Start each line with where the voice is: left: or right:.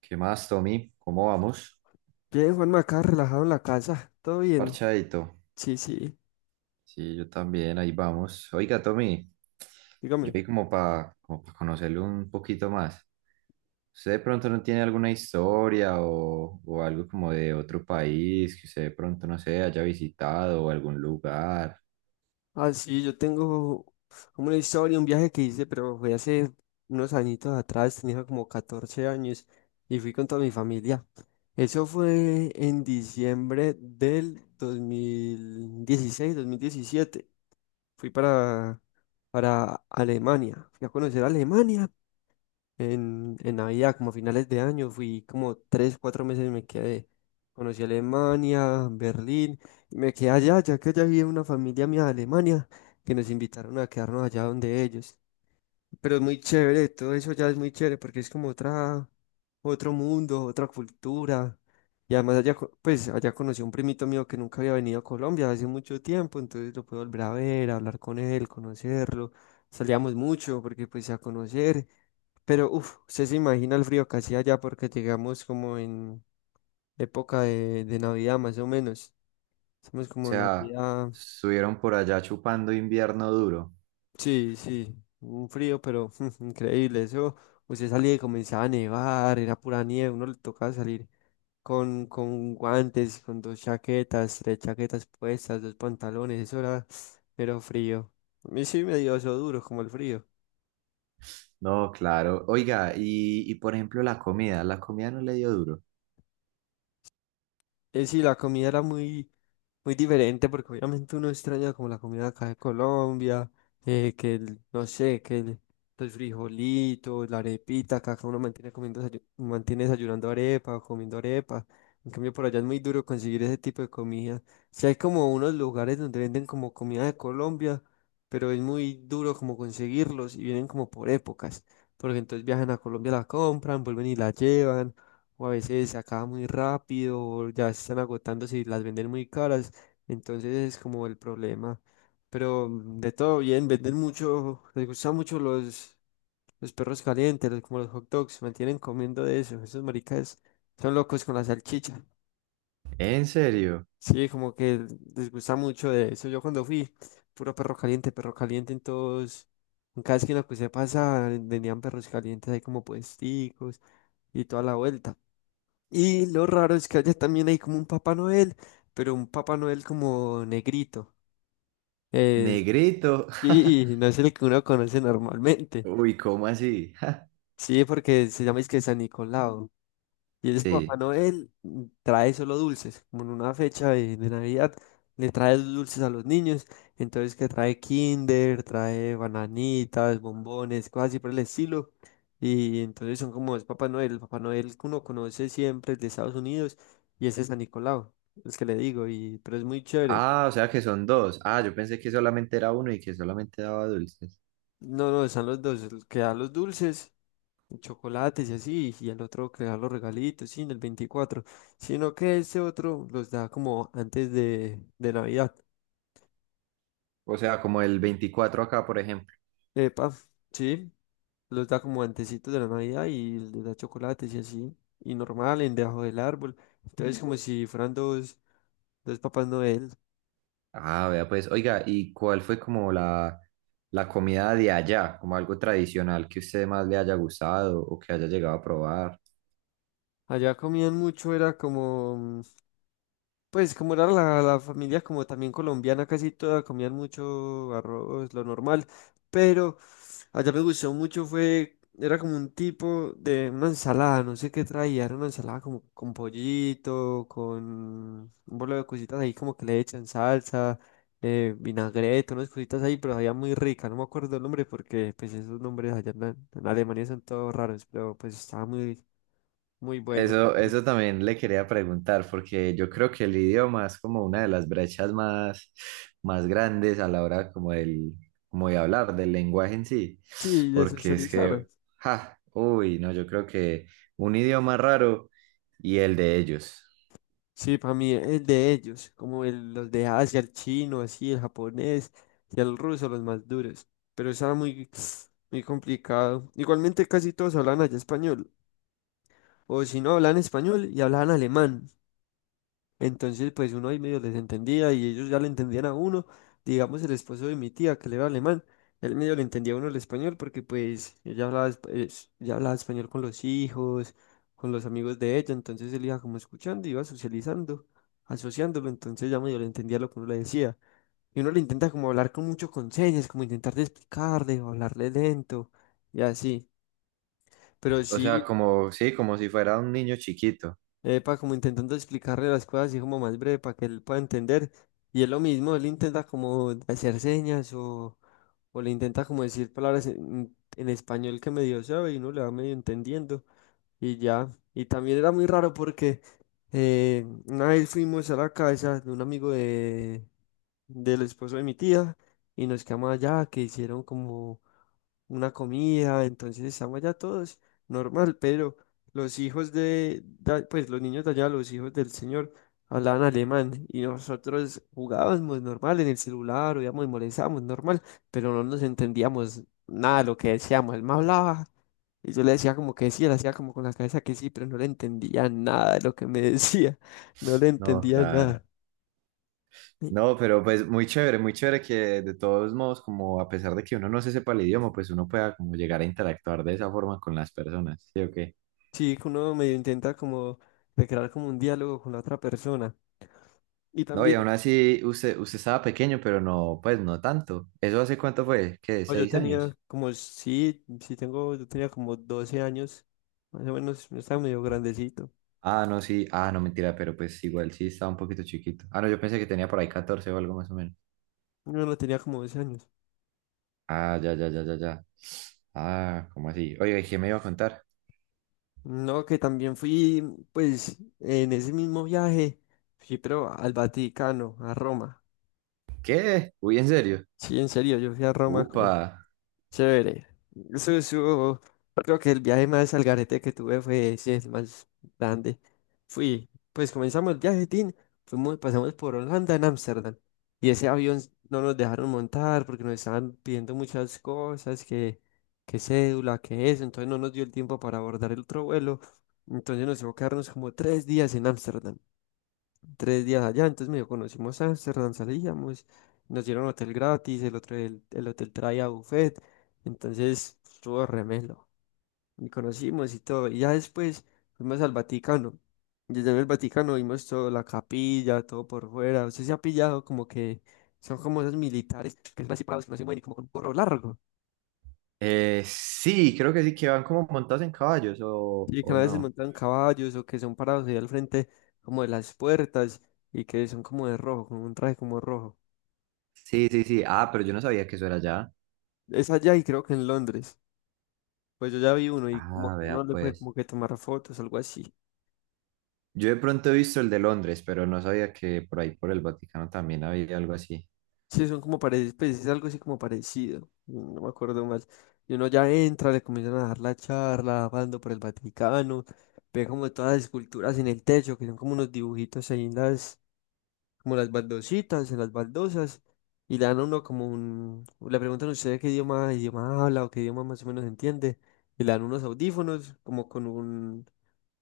right: ¿Qué más, Tommy? ¿Cómo vamos?
left: Bien, Juanma, acá relajado en la casa. ¿Todo bien?
right: Parchadito.
left: Sí, sí.
right: Sí, yo también, ahí vamos. Oiga, Tommy, yo
left: Dígame.
right: ahí como para como pa conocerlo un poquito más. ¿Usted de pronto no tiene alguna historia o algo como de otro país que usted de pronto, no sé, haya visitado o algún lugar?
left: Ah, sí, yo tengo como una historia, un viaje que hice, pero fue hace unos añitos atrás, tenía como 14 años y fui con toda mi familia. Eso fue en diciembre del 2016, 2017. Fui para Alemania. Fui a conocer Alemania. En Navidad, como a finales de año, fui como 3, 4 meses y me quedé. Conocí Alemania, Berlín, y me quedé allá, ya que allá había una familia mía de Alemania, que nos invitaron a quedarnos allá donde ellos. Pero es muy chévere, todo eso ya es muy chévere, porque es como otra, otro mundo, otra cultura. Y además allá, pues allá conocí a un primito mío que nunca había venido a Colombia hace mucho tiempo, entonces lo pude volver a ver, hablar con él, conocerlo. Salíamos mucho porque pues a conocer. Pero, uff, usted se imagina el frío que hacía allá porque llegamos como en época de Navidad, más o menos. Estamos
right: O
left: como
right: sea,
left: Navidad.
right: estuvieron por allá chupando invierno duro.
left: Sí, sí, un frío, pero increíble. Eso, usted salía y comenzaba a nevar, era pura nieve. Uno le tocaba salir con guantes, con dos chaquetas, tres chaquetas puestas, dos pantalones. Eso era, pero frío. A mí sí me dio eso duro, como el frío.
right: No, claro. Oiga, y por ejemplo la comida no le dio duro.
left: Sí, la comida era muy, muy diferente porque obviamente uno extraña como la comida acá de Colombia, que el, no sé, que el frijolito, la arepita, acá que uno mantiene comiendo, mantiene desayunando arepa o comiendo arepa. En cambio, por allá es muy duro conseguir ese tipo de comida. Si hay como unos lugares donde venden como comida de Colombia, pero es muy duro como conseguirlos y vienen como por épocas, porque entonces viajan a Colombia, la compran, vuelven y la llevan o a veces se acaba muy rápido, o ya se están agotando si las venden muy caras, entonces es como el problema. Pero de todo bien, venden mucho, les gustan mucho los perros calientes, como los hot dogs, se mantienen comiendo de eso, esos maricas son locos con la salchicha.
right: ¿En serio?
left: Sí, como que les gusta mucho de eso. Yo cuando fui, puro perro caliente en todos, en cada esquina que se pasa, vendían perros calientes ahí como puesticos y toda la vuelta. Y lo raro es que allá también hay como un Papá Noel, pero un Papá Noel como negrito. Eh,
right: Negrito.
left: sí, no es el que uno conoce normalmente.
right: Uy, ¿cómo así?
left: Sí, porque se llama es que San Nicolau. Y el Papá
right: Sí.
left: Noel trae solo dulces, como en una fecha de Navidad, le trae dulces a los niños, entonces que trae Kinder, trae bananitas, bombones, cosas así por el estilo. Y entonces son como es Papá Noel, el Papá Noel que uno conoce siempre, el de Estados Unidos, y ese es San Nicolau, el que le digo, y, pero es muy chévere.
right: Ah, o sea que son dos. Ah, yo pensé que solamente era uno y que solamente daba dulces.
left: No, no, están los dos, el que da los dulces, chocolates y así, y el otro crear los regalitos, sí, en el 24, sino que ese otro los da como antes de Navidad.
right: O sea, como el 24 acá, por ejemplo.
left: Epa, sí, los da como antecitos de la Navidad y les da chocolates y así, y normal, en debajo del árbol. Entonces, como si fueran dos, dos papás Noel.
right: Ah, vea, pues, oiga, ¿y cuál fue como la comida de allá? Como algo tradicional que usted más le haya gustado o que haya llegado a probar.
left: Allá comían mucho, era como, pues como era la familia como también colombiana, casi toda, comían mucho arroz, lo normal, pero allá me gustó mucho, fue, era como un tipo de una ensalada, no sé qué traía, era una ensalada como con pollito, con un bolo de cositas ahí como que le echan salsa, vinagreta, unas cositas ahí, pero sabía muy rica, no me acuerdo el nombre porque pues esos nombres allá en Alemania son todos raros, pero pues estaba muy, muy bueno.
right: Eso también le quería preguntar, porque yo creo que el idioma es como una de las brechas más, más grandes a la hora como del, como de hablar, del lenguaje en sí,
left: Sí, de
right: porque es
left: socializar.
right: que, ja, uy, no, yo creo que un idioma raro y el de ellos.
left: Sí, para mí es de ellos, como los de Asia, el chino, así, el japonés y el ruso, los más duros. Pero está muy, muy complicado. Igualmente casi todos hablan allá español, o si no hablan español y hablan alemán. Entonces, pues uno ahí medio les entendía y ellos ya le entendían a uno. Digamos, el esposo de mi tía, que le era alemán, él medio le entendía a uno el español porque pues ella hablaba, ella hablaba español con los hijos, con los amigos de ella. Entonces él iba como escuchando, iba socializando, asociándolo. Entonces ya medio le entendía lo que uno le decía. Y uno le intenta como hablar con mucho con señas, como intentar de explicarle o hablarle lento y así. Pero
right: O
left: sí.
right: sea, como, sí, como si fuera un niño chiquito.
left: Epa, como intentando explicarle las cosas así como más breve para que él pueda entender. Y es lo mismo, él intenta como hacer señas o le intenta como decir palabras en español que medio sabe y uno le va medio entendiendo y ya. Y también era muy raro porque una vez fuimos a la casa de un amigo de, del esposo de mi tía y nos quedamos allá, que hicieron como una comida, entonces estamos allá todos normal, pero los hijos pues los niños de allá, los hijos del señor, hablaban alemán y nosotros jugábamos normal en el celular, oíamos y molestábamos normal, pero no nos entendíamos nada de lo que decíamos, él me hablaba. Y yo le decía como que sí, él hacía como con la cabeza que sí, pero no le entendía nada de lo que me decía, no le
right: No,
left: entendía
right: claro.
left: nada.
right: No, pero pues muy chévere que de todos modos, como a pesar de que uno no se sepa el idioma, pues uno pueda como llegar a interactuar de esa forma con las personas, ¿sí o qué?
left: Sí, que uno medio intenta como de crear como un diálogo con la otra persona. Y
right: No, y
left: también,
right: aún así usted, usted estaba pequeño, pero no, pues no tanto. ¿Eso hace cuánto fue? ¿Qué?
left: pues, yo
right: ¿Seis
left: tenía
right: años?
left: como, sí, sí yo tenía como 12 años, más o menos, yo estaba medio grandecito.
right: Ah, no, sí. Ah, no, mentira, pero pues igual sí estaba un poquito chiquito. Ah, no, yo pensé que tenía por ahí 14 o algo más o menos.
left: Yo no tenía como 12 años.
right: Ah, ya, ya, ya, ya, ya. Ah, ¿cómo así? Oye, ¿y qué me iba a contar?
left: No, que también fui, pues, en ese mismo viaje, fui, pero al Vaticano, a Roma.
right: ¿Qué? Uy, ¿en serio?
left: Sí, en serio, yo fui a Roma
right: Upa.
left: con, chévere. Eso, creo que el viaje más al garete que tuve fue, sí, el más grande. Fui, pues comenzamos el viaje, tin, fuimos, pasamos por Holanda en Ámsterdam. Y ese avión no nos dejaron montar porque nos estaban pidiendo muchas cosas, que cédula, que eso. Entonces no nos dio el tiempo para abordar el otro vuelo. Entonces nos tocó quedarnos como 3 días en Ámsterdam, 3 días allá, entonces medio conocimos Ámsterdam, salíamos, nos dieron hotel gratis, el otro el hotel traía buffet, entonces estuvo remelo, y conocimos y todo, y ya después fuimos al Vaticano, desde el Vaticano vimos toda la capilla, todo por fuera, usted se ha pillado como que son como esos militares que son así parados, que no se mueven y como con un gorro largo,
right: Sí, creo que sí, que van como montados en caballos o,
left: y que a
right: o
left: veces
right: no.
left: montan caballos o que son parados ahí al frente como de las puertas y que son como de rojo, con un traje como rojo.
right: Sí, sí, sí. Ah, pero yo no sabía que eso era allá.
left: Es allá y creo que en Londres. Pues yo ya vi uno y como
right: Ah,
left: que
right: vea,
left: uno le puede
right: pues.
left: como que tomar fotos, algo así.
right: Yo de pronto he visto el de Londres, pero no sabía que por ahí por el Vaticano también había algo así.
left: Sí, son como parecidos, pues es algo así como parecido. No me acuerdo más. Y uno ya entra, le comienzan a dar la charla, hablando por el Vaticano, ve como todas las esculturas en el techo, que son como unos dibujitos ahí en las, como las baldositas, en las baldosas, y le dan a uno como un, le preguntan a usted qué idioma, idioma habla o qué idioma más o menos entiende, y le dan unos audífonos, como con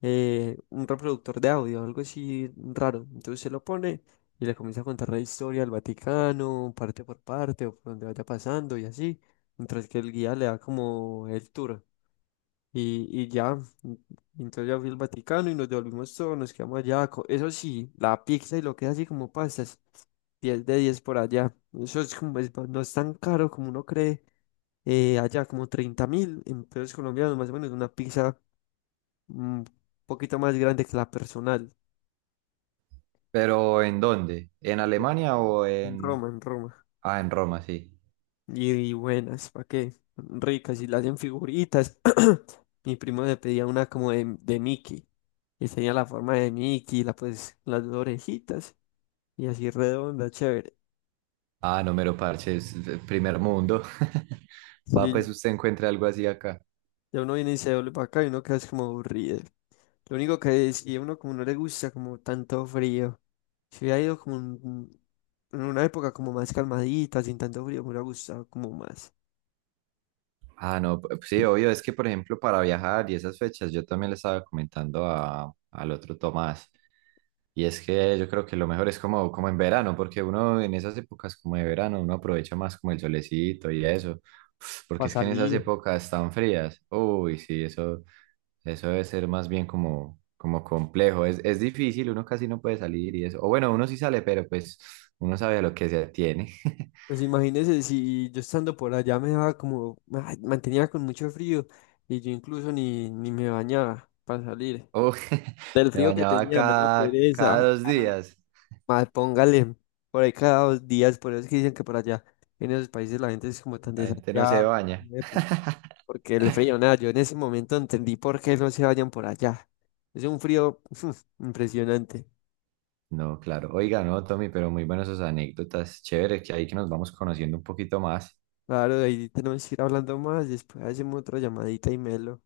left: un reproductor de audio, algo así raro. Entonces se lo pone y le comienza a contar la historia del Vaticano, parte por parte, o por donde vaya pasando y así, mientras que el guía le da como el tour. Y ya, y entonces ya fui al Vaticano y nos devolvimos todos, nos quedamos allá. Eso sí, la pizza y lo que es así como pastas, 10 de 10 por allá. Eso es como, no es tan caro como uno cree. Allá como 30.000 en pesos colombianos, más o menos una pizza, un poquito más grande que la personal.
right: ¿Pero en dónde? ¿En Alemania o
left: En
right: en...
left: Roma, en Roma.
right: Ah, en Roma, sí.
left: Y buenas, ¿para qué? Ricas y las hacen figuritas. Mi primo le pedía una como de Mickey. Y tenía la forma de Mickey, la, pues, las dos orejitas. Y así redonda, chévere.
right: Ah, no me lo parches, primer mundo. Va,
left: Sí, ya,
right: pues usted encuentra algo así acá.
left: ya uno viene y se doble para acá y uno queda es como aburrido. Lo único que es, y a uno como no le gusta como tanto frío. Si hubiera ido como en una época como más calmadita, sin tanto frío, me hubiera gustado como más.
right: Ah, no, p- sí, obvio, es que por ejemplo para viajar y esas fechas, yo también le estaba comentando a, al otro Tomás. Y es que yo creo que lo mejor es como, como en verano, porque uno en esas épocas como de verano, uno aprovecha más como el solecito y eso, porque
left: Para
right: es que en esas
left: salir.
right: épocas tan frías, uy, sí, eso debe ser más bien como, como complejo, es difícil, uno casi no puede salir y eso, o bueno, uno sí sale, pero pues uno sabe a lo que se atiene.
left: Pues imagínese si yo estando por allá me daba como, ay, mantenía con mucho frío y yo incluso ni me bañaba para salir.
right: Uy,
left: Del
right: me
left: frío que
right: bañaba
left: tenía me daba
right: cada,
left: pereza
right: cada dos
left: bañarme.
right: días,
left: Más póngale, por ahí cada 2 días, por eso es que dicen que por allá en esos países la gente es como tan
right: la gente no se
left: desafiada,
right: baña.
left: porque el frío, nada, yo en ese momento entendí por qué no se vayan por allá. Es un frío impresionante.
right: No, claro. Oiga, no, Tommy, pero muy buenas sus anécdotas. Chévere que ahí que nos vamos conociendo un poquito más.
left: Claro, de ahí tenemos que ir hablando más, después hacemos otra llamadita y melo.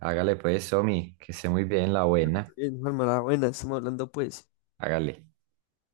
right: Hágale pues, Somi, que esté muy bien la buena.
left: Bien, Juanma, la buena, estamos hablando pues.
right: Hágale.